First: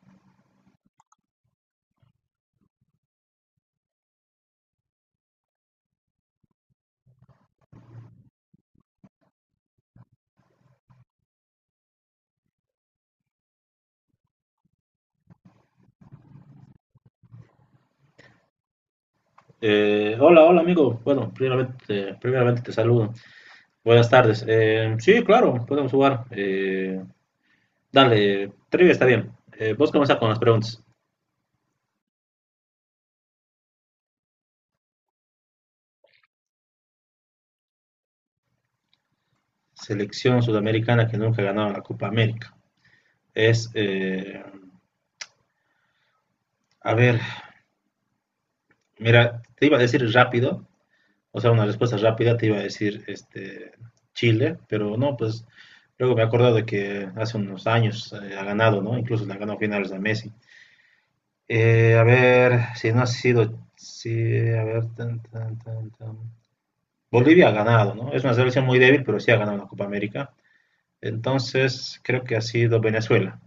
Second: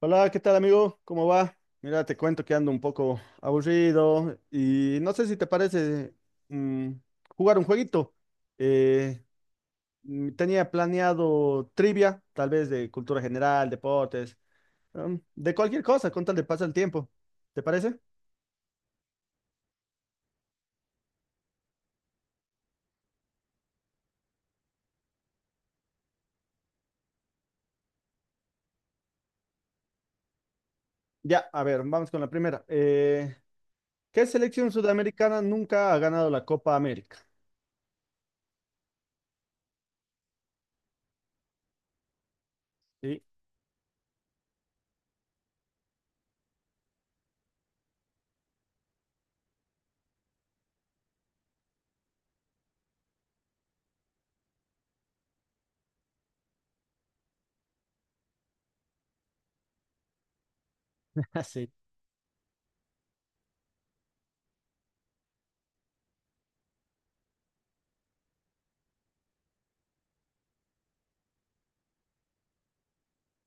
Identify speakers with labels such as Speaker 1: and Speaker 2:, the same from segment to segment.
Speaker 1: Hola, ¿qué tal amigo? ¿Cómo va? Mira, te cuento que ando un poco aburrido y no sé si te parece mm, jugar un jueguito. Eh, Tenía planeado trivia, tal vez de cultura general, deportes, de cualquier cosa, con tal de pasar el tiempo. ¿Te parece?
Speaker 2: Hola, hola amigo. Bueno, primeramente te saludo. Buenas tardes. Sí, claro, podemos jugar. Dale, trivia está bien. Vos comenzás con las preguntas.
Speaker 1: Ya, a ver, vamos con la primera. ¿Qué selección sudamericana nunca ha ganado la Copa América?
Speaker 2: Selección sudamericana que nunca ha ganado la Copa América.
Speaker 1: Sí,
Speaker 2: Es, eh, a ver, mira, te iba a decir rápido, o sea, una respuesta rápida, te iba a decir Chile, pero no, pues luego me he acordado de que hace unos años ha ganado, ¿no? Incluso le ha ganado finales a Messi.
Speaker 1: sí.
Speaker 2: A ver, si no ha sido, si, a ver, tan, tan, tan, tan. Bolivia ha ganado, ¿no? Es una selección muy débil, pero sí ha ganado la Copa América. Entonces, creo que ha sido Venezuela.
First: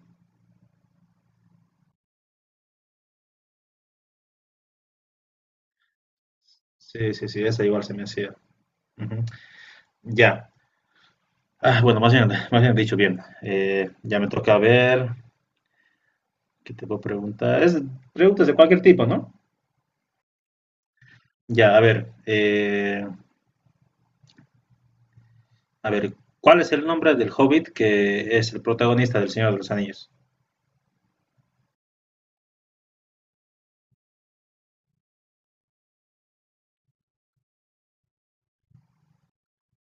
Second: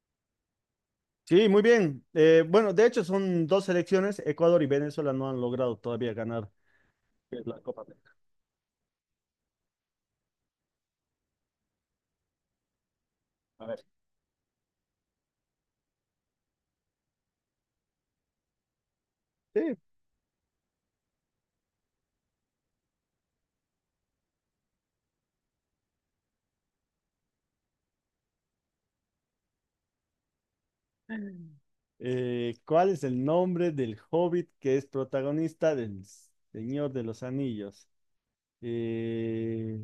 Speaker 1: Sí, muy bien. Bueno, de hecho son dos selecciones. Ecuador y Venezuela no han logrado todavía ganar
Speaker 2: Sí, sí, sí,
Speaker 1: la
Speaker 2: esa
Speaker 1: Copa
Speaker 2: igual se me
Speaker 1: América.
Speaker 2: hacía. Ujú. Ya. Ah, bueno, más bien dicho, bien.
Speaker 1: A ver.
Speaker 2: Ya me toca ver, ¿qué te puedo preguntar? Es preguntas de cualquier tipo, ¿no?
Speaker 1: Sí.
Speaker 2: Ya, a ver, ¿cuál es el nombre del hobbit que es el protagonista del Señor de los Anillos?
Speaker 1: ¿Cuál es el nombre del hobbit que es protagonista del Señor de los Anillos? Eh,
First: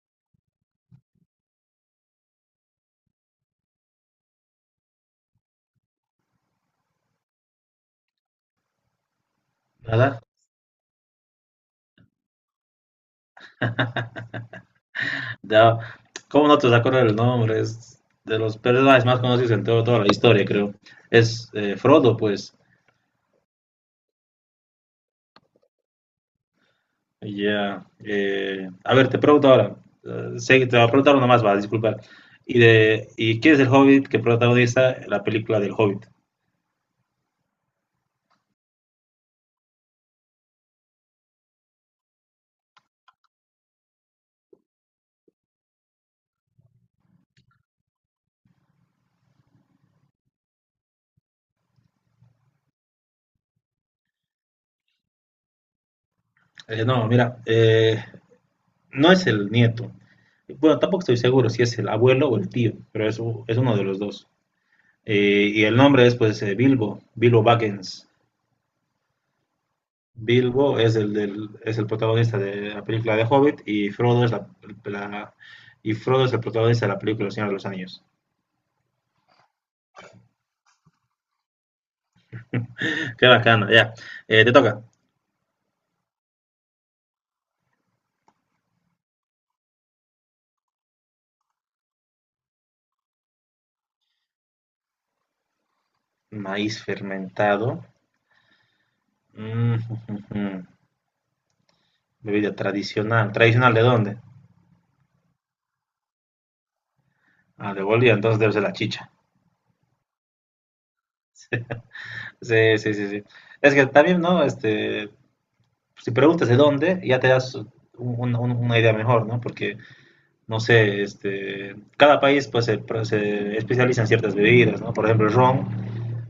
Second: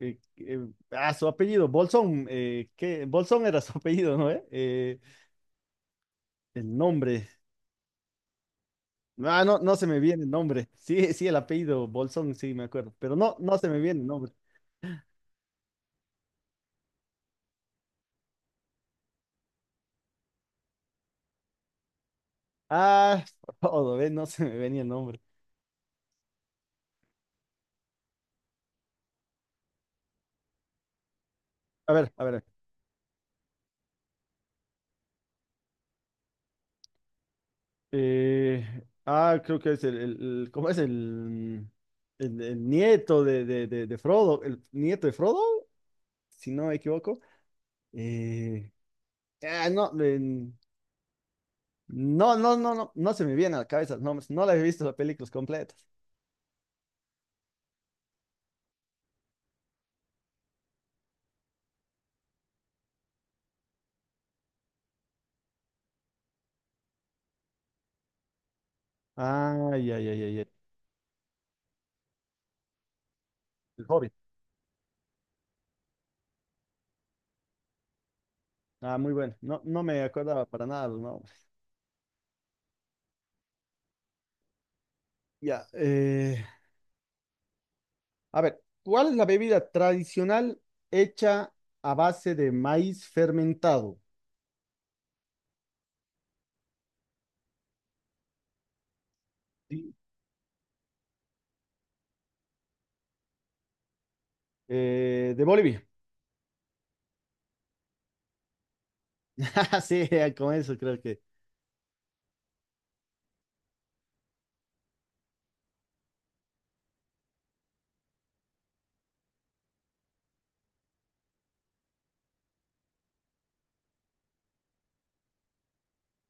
Speaker 1: Su apellido, Bolsón. ¿Qué? Bolsón era su apellido, ¿no? El nombre. Ah, no, no se me
Speaker 2: Nada,
Speaker 1: viene el nombre. Sí, sí, el apellido Bolsón, sí, me acuerdo. Pero no, no se me viene el nombre.
Speaker 2: ya, ¿cómo no te vas a acordar el nombre? Es de los personajes más conocidos en toda la historia, creo. Es Frodo, pues.
Speaker 1: Ah, todo, ¿ves? No se me venía el nombre.
Speaker 2: Ya. A ver, te pregunto ahora. Sé que te va a preguntar uno más, va,
Speaker 1: A
Speaker 2: disculpa.
Speaker 1: ver, a ver.
Speaker 2: ¿Y quién es el Hobbit que protagoniza la película del Hobbit?
Speaker 1: eh, Creo que es ¿cómo es el nieto de Frodo? El nieto de Frodo, si no me equivoco. Eh, no, no, no, no, no, no se me viene a la cabeza. No, no la he visto las películas completas.
Speaker 2: No, mira, no es el nieto. Bueno, tampoco estoy seguro si es el abuelo o el tío, pero es uno de los dos. Y el nombre es, pues, Bilbo, Bilbo Baggins.
Speaker 1: Ay, ay, ay, ay, ay.
Speaker 2: Bilbo es el protagonista de la película de Hobbit,
Speaker 1: El
Speaker 2: y
Speaker 1: Hobbit.
Speaker 2: La- Frodo es el protagonista de la película El Señor de los Anillos.
Speaker 1: Ah, muy bueno. No, no me acordaba para nada los nombres.
Speaker 2: Qué bacana, ya. Te toca.
Speaker 1: Ya. A ver, ¿cuál es la bebida tradicional hecha a base de maíz fermentado?
Speaker 2: Maíz fermentado. Mm.
Speaker 1: Sí.
Speaker 2: Bebida tradicional. ¿Tradicional de dónde?
Speaker 1: De Bolivia.
Speaker 2: Ah, de Bolivia, entonces debe ser la chicha.
Speaker 1: Sí, con eso creo que.
Speaker 2: Sí, sí, sí, sí. Es que también, ¿no? Si preguntas de dónde, ya te das una idea mejor, ¿no? Porque no sé, cada país pues se especializa en ciertas bebidas, ¿no? Por ejemplo, el ron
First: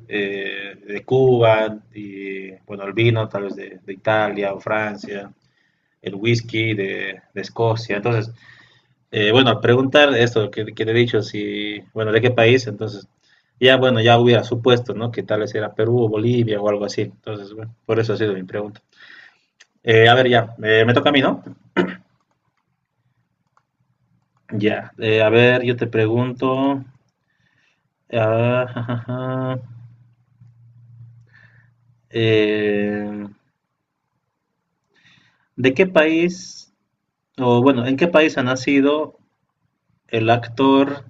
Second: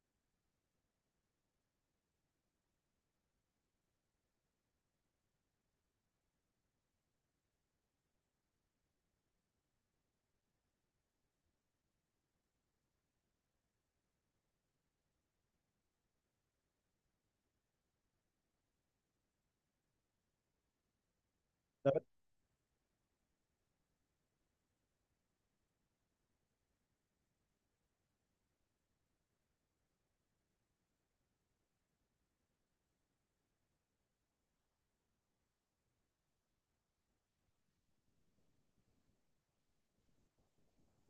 Speaker 2: de Cuba, y bueno, el vino tal vez de, de, Italia o Francia, el whisky de Escocia. Entonces, bueno, al preguntar esto que te he dicho, si, bueno, de qué país, entonces, ya bueno, ya hubiera supuesto, ¿no? Que tal vez era Perú o Bolivia o algo así. Entonces, bueno, por eso ha sido mi pregunta. A ver, ya, me toca a mí, ¿no? Ya, a ver, yo te pregunto. ah, Eh, ¿De qué país, o bueno, en qué país ha nacido el actor,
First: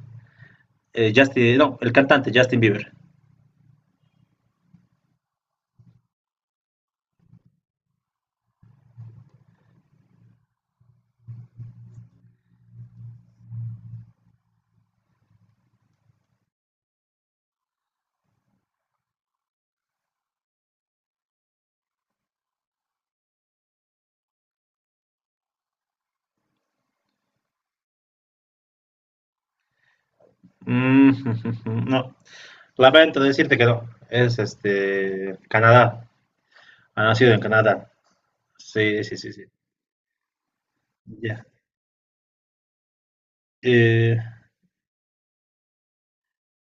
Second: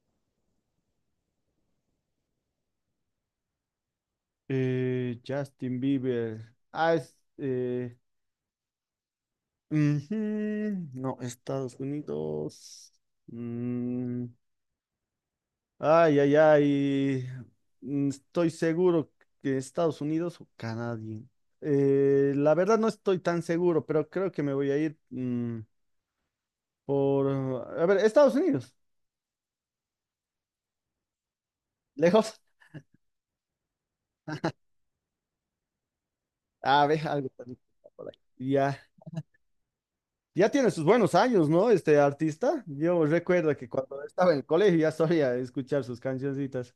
Speaker 2: Justin, no, el cantante Justin Bieber?
Speaker 1: Justin Bieber. Ah, es. Ujú. No, Estados Unidos. Mm, ay, ay, ay. Estoy seguro que Estados Unidos o Canadá. La verdad no estoy tan seguro, pero creo que me voy a ir por. A ver, Estados Unidos.
Speaker 2: Mm, no,
Speaker 1: ¿Lejos?
Speaker 2: lamento decirte que no, es Canadá,
Speaker 1: A
Speaker 2: ha
Speaker 1: ver, algo
Speaker 2: nacido en
Speaker 1: también
Speaker 2: Canadá.
Speaker 1: por ahí. Ya.
Speaker 2: Sí, sí, sí, sí.
Speaker 1: Ya tiene sus buenos
Speaker 2: Ya.
Speaker 1: años, ¿no? Este artista. Yo recuerdo que cuando
Speaker 2: Eh,
Speaker 1: estaba en el colegio ya solía escuchar sus cancioncitas.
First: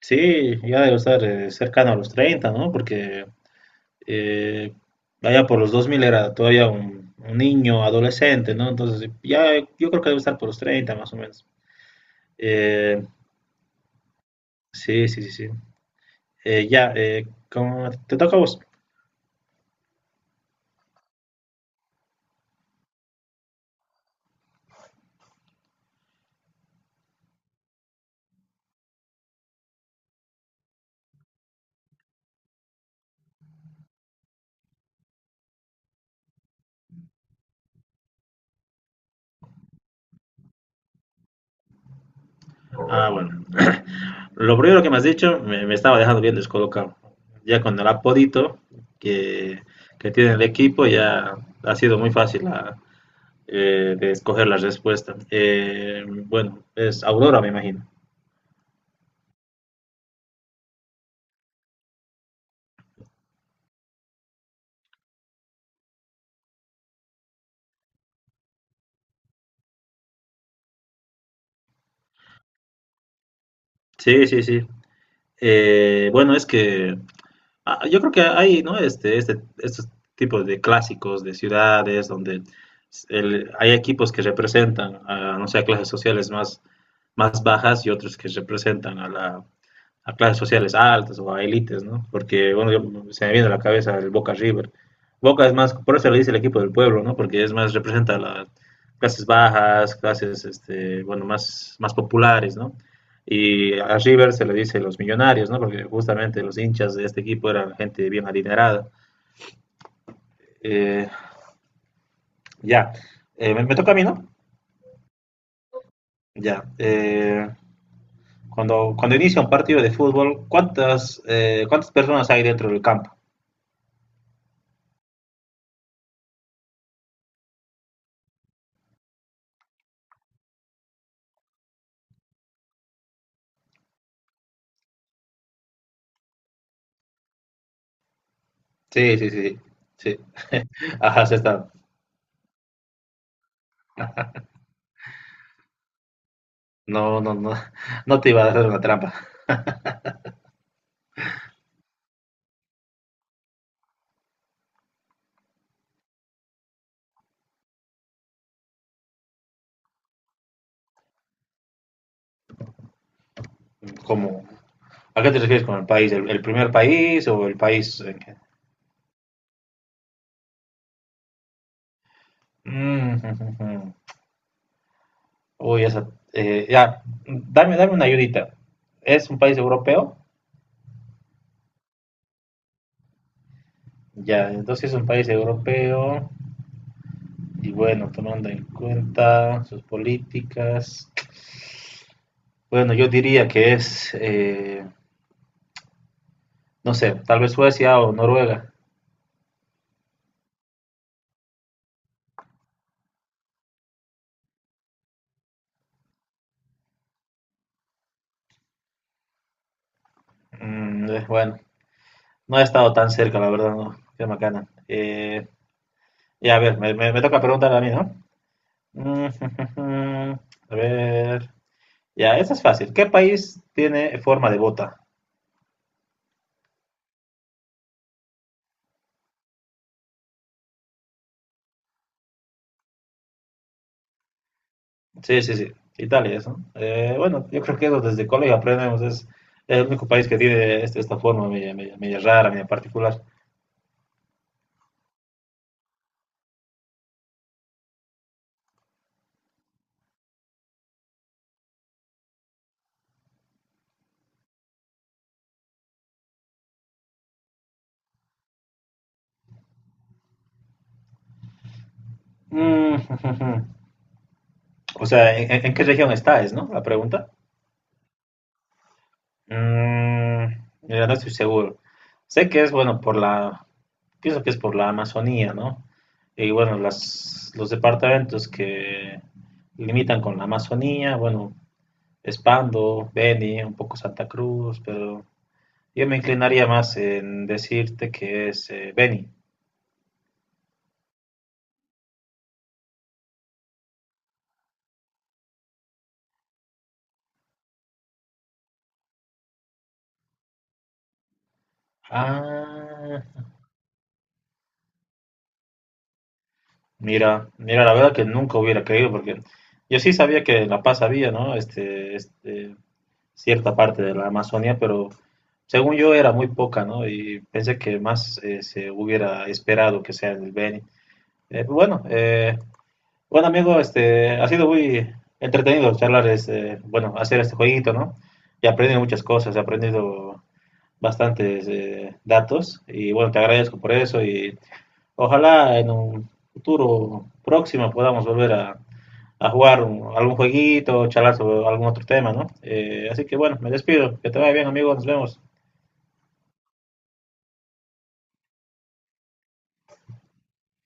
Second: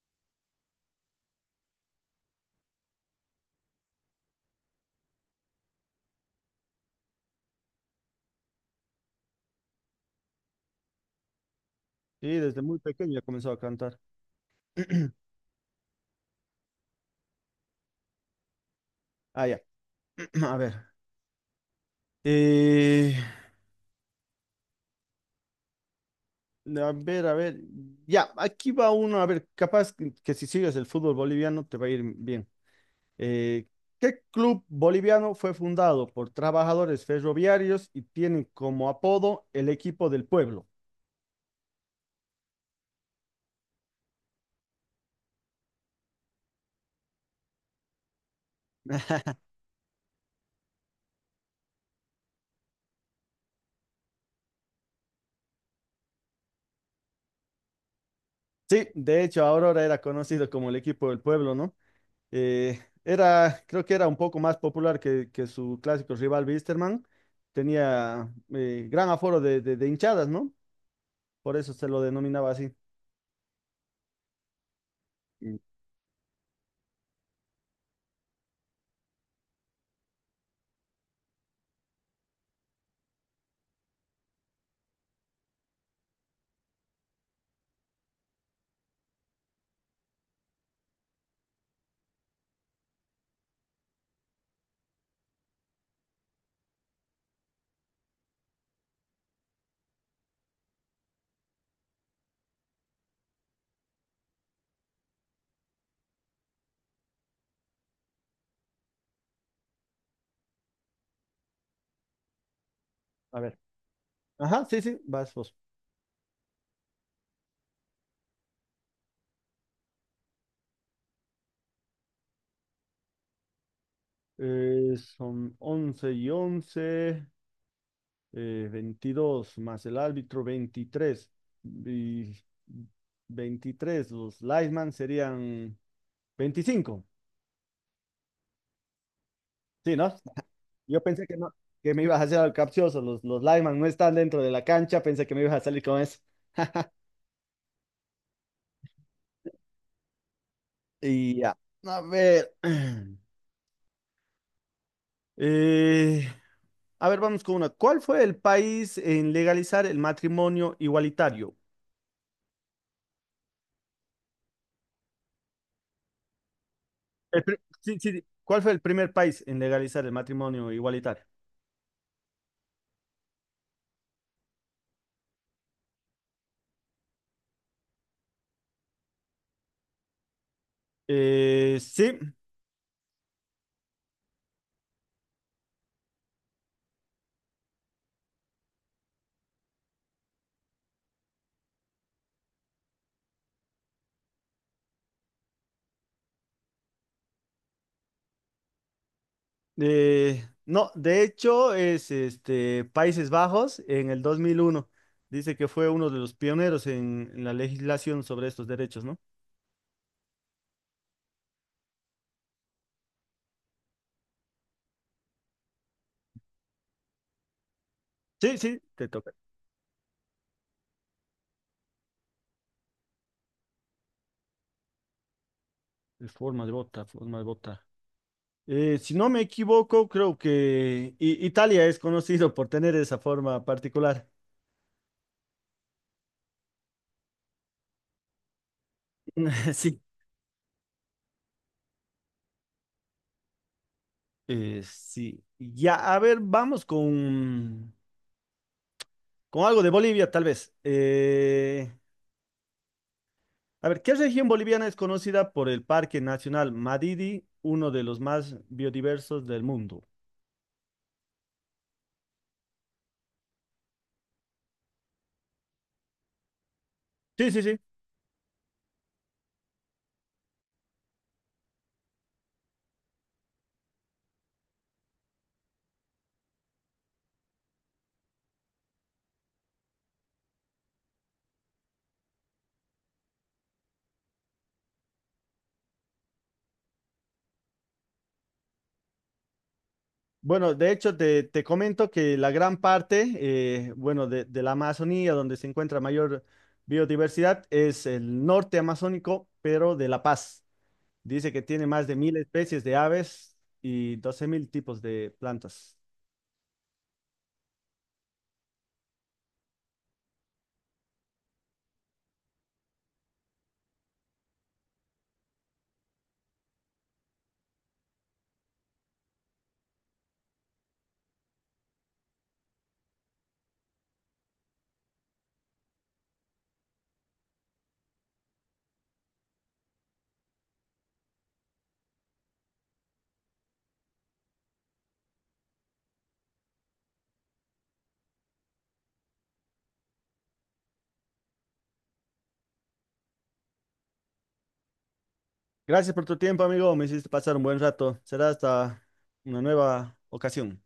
Speaker 2: sí, ya debe estar cercano a los treinta, ¿no? Porque eh, allá por los 2000 era todavía un niño, adolescente, ¿no? Entonces, ya yo creo que debe estar por los 30 más o menos.
Speaker 1: Sí, desde muy
Speaker 2: Eh,
Speaker 1: pequeño ya comenzó a cantar.
Speaker 2: sí, sí, sí, sí. Ya, ¿Cómo te toca a vos?
Speaker 1: Ah, ya. A ver. Eh, a ver, a ver. Ya, aquí va uno. A ver, capaz que si sigues el fútbol boliviano te va a ir bien. Eh, ¿Qué club boliviano fue fundado por trabajadores ferroviarios y tiene como apodo el equipo del pueblo?
Speaker 2: Ah, bueno. Lo primero que me has dicho me estaba dejando bien descolocado. Ya con el apodito que, que tiene el equipo, ya ha sido muy fácil de escoger la respuesta. Bueno, es Aurora, me imagino.
Speaker 1: Sí, de hecho, Aurora era conocido como el equipo del pueblo, ¿no? Creo que era un poco más popular que su clásico rival Wisterman. Tenía gran aforo de hinchadas, ¿no? Por eso se lo denominaba así.
Speaker 2: Sí, sí, sí.
Speaker 1: Mm.
Speaker 2: Bueno, es que ah, yo creo que hay, ¿no? Estos tipos de clásicos de ciudades donde hay equipos que representan a, no sé, a clases sociales más bajas y otros que representan a clases sociales altas o a élites, ¿no? Porque, bueno, se me viene a la cabeza el Boca River. Boca es más, por eso le dice el equipo del pueblo, ¿no? Porque es más, representa las clases bajas, clases, bueno, más populares, ¿no? Y a River se le dice los millonarios, ¿no? Porque justamente los hinchas de este equipo eran gente bien adinerada. Eh, ya,
Speaker 1: A ver.
Speaker 2: Me toca a mí, ¿no?
Speaker 1: Ajá, sí, sí, vas vos.
Speaker 2: Ya. Cuando inicia un partido de fútbol, ¿cuántas personas hay dentro del campo?
Speaker 1: Son 11 y 11 22 más el árbitro, 23. Y 23 los linesmen serían 25.
Speaker 2: Sí, sí, sí,
Speaker 1: Sí, ¿no?
Speaker 2: sí.
Speaker 1: Yo pensé
Speaker 2: Ajá, sí
Speaker 1: que no,
Speaker 2: está.
Speaker 1: que me ibas a hacer al capcioso. Los linemen no están dentro de la cancha. Pensé que me ibas a salir con eso.
Speaker 2: No, no, no, no te iba a hacer una trampa.
Speaker 1: Y ya. A ver. eh, a ver, vamos con una. ¿Cuál fue el país en legalizar el matrimonio igualitario?
Speaker 2: Como ¿A qué te refieres con el país? ¿El primer país o el
Speaker 1: Sí,
Speaker 2: país
Speaker 1: sí,
Speaker 2: en
Speaker 1: sí.
Speaker 2: que...
Speaker 1: ¿Cuál fue el primer país en legalizar el matrimonio igualitario?
Speaker 2: Mm. Uy, esa, ya, dame una ayudita. ¿Es un país europeo?
Speaker 1: Sí.
Speaker 2: Ya, entonces es un país europeo y bueno, tomando en cuenta sus políticas. Bueno, yo diría que es, no sé, tal vez Suecia o Noruega.
Speaker 1: No, de hecho es este, Países Bajos en el 2001. Dice que fue uno de los pioneros en la legislación sobre estos derechos, ¿no?
Speaker 2: Bueno. No he estado tan cerca, la verdad, no. Qué macana. Ya, a ver, me toca preguntar a mí, ¿no?
Speaker 1: Sí, sí, te toca.
Speaker 2: Mm. A ver. Ya, esa es fácil. ¿Qué país tiene forma de bota?
Speaker 1: Es forma de bota, forma de bota. Si no me equivoco, creo que Italia es conocido por tener esa forma particular.
Speaker 2: Sí, sí, sí. Italia, eso. Bueno, yo creo que eso desde colegio aprendemos. Es el
Speaker 1: Sí.
Speaker 2: único país que tiene esta forma media rara, media particular.
Speaker 1: Sí. Ya, a ver, vamos con algo de Bolivia, tal vez. A ver, ¿qué región boliviana es conocida por el Parque Nacional Madidi, uno de los más biodiversos del mundo?
Speaker 2: Mm. O sea, ¿en qué región está, es, no? La pregunta.
Speaker 1: Sí, sí, sí.
Speaker 2: Mm, mira, no estoy seguro. Sé que es, bueno, por la, pienso que es por la Amazonía, ¿no? Y bueno, los departamentos que limitan con la Amazonía, bueno, Espando, Beni, un poco Santa Cruz, pero yo me inclinaría más en decirte que es, Beni.
Speaker 1: Bueno, de hecho, te comento que la gran parte, bueno, de la Amazonía, donde se encuentra mayor biodiversidad, es el norte amazónico, pero de La Paz. Dice que tiene más de 1000 especies de
Speaker 2: Ah,
Speaker 1: aves y 12.000 tipos de plantas.
Speaker 2: mira, mira, la verdad que nunca hubiera creído, porque yo sí sabía que en La Paz había, ¿no? Cierta parte de la Amazonia, pero según yo era muy poca, ¿no? Y pensé que más, se hubiera esperado que sea en el Beni. Pues bueno, bueno amigo, ha sido muy entretenido charlar, bueno, hacer este jueguito, ¿no? Y aprendí muchas cosas, he aprendido bastantes, datos, y bueno, te agradezco por eso, y ojalá en un futuro próximo podamos volver a jugar algún jueguito, charlar sobre algún otro tema, ¿no? Así que bueno, me despido. Que te vaya bien, amigos. Nos vemos.
Speaker 1: Gracias por tu tiempo, amigo. Me hiciste pasar un buen rato. Será hasta una nueva ocasión.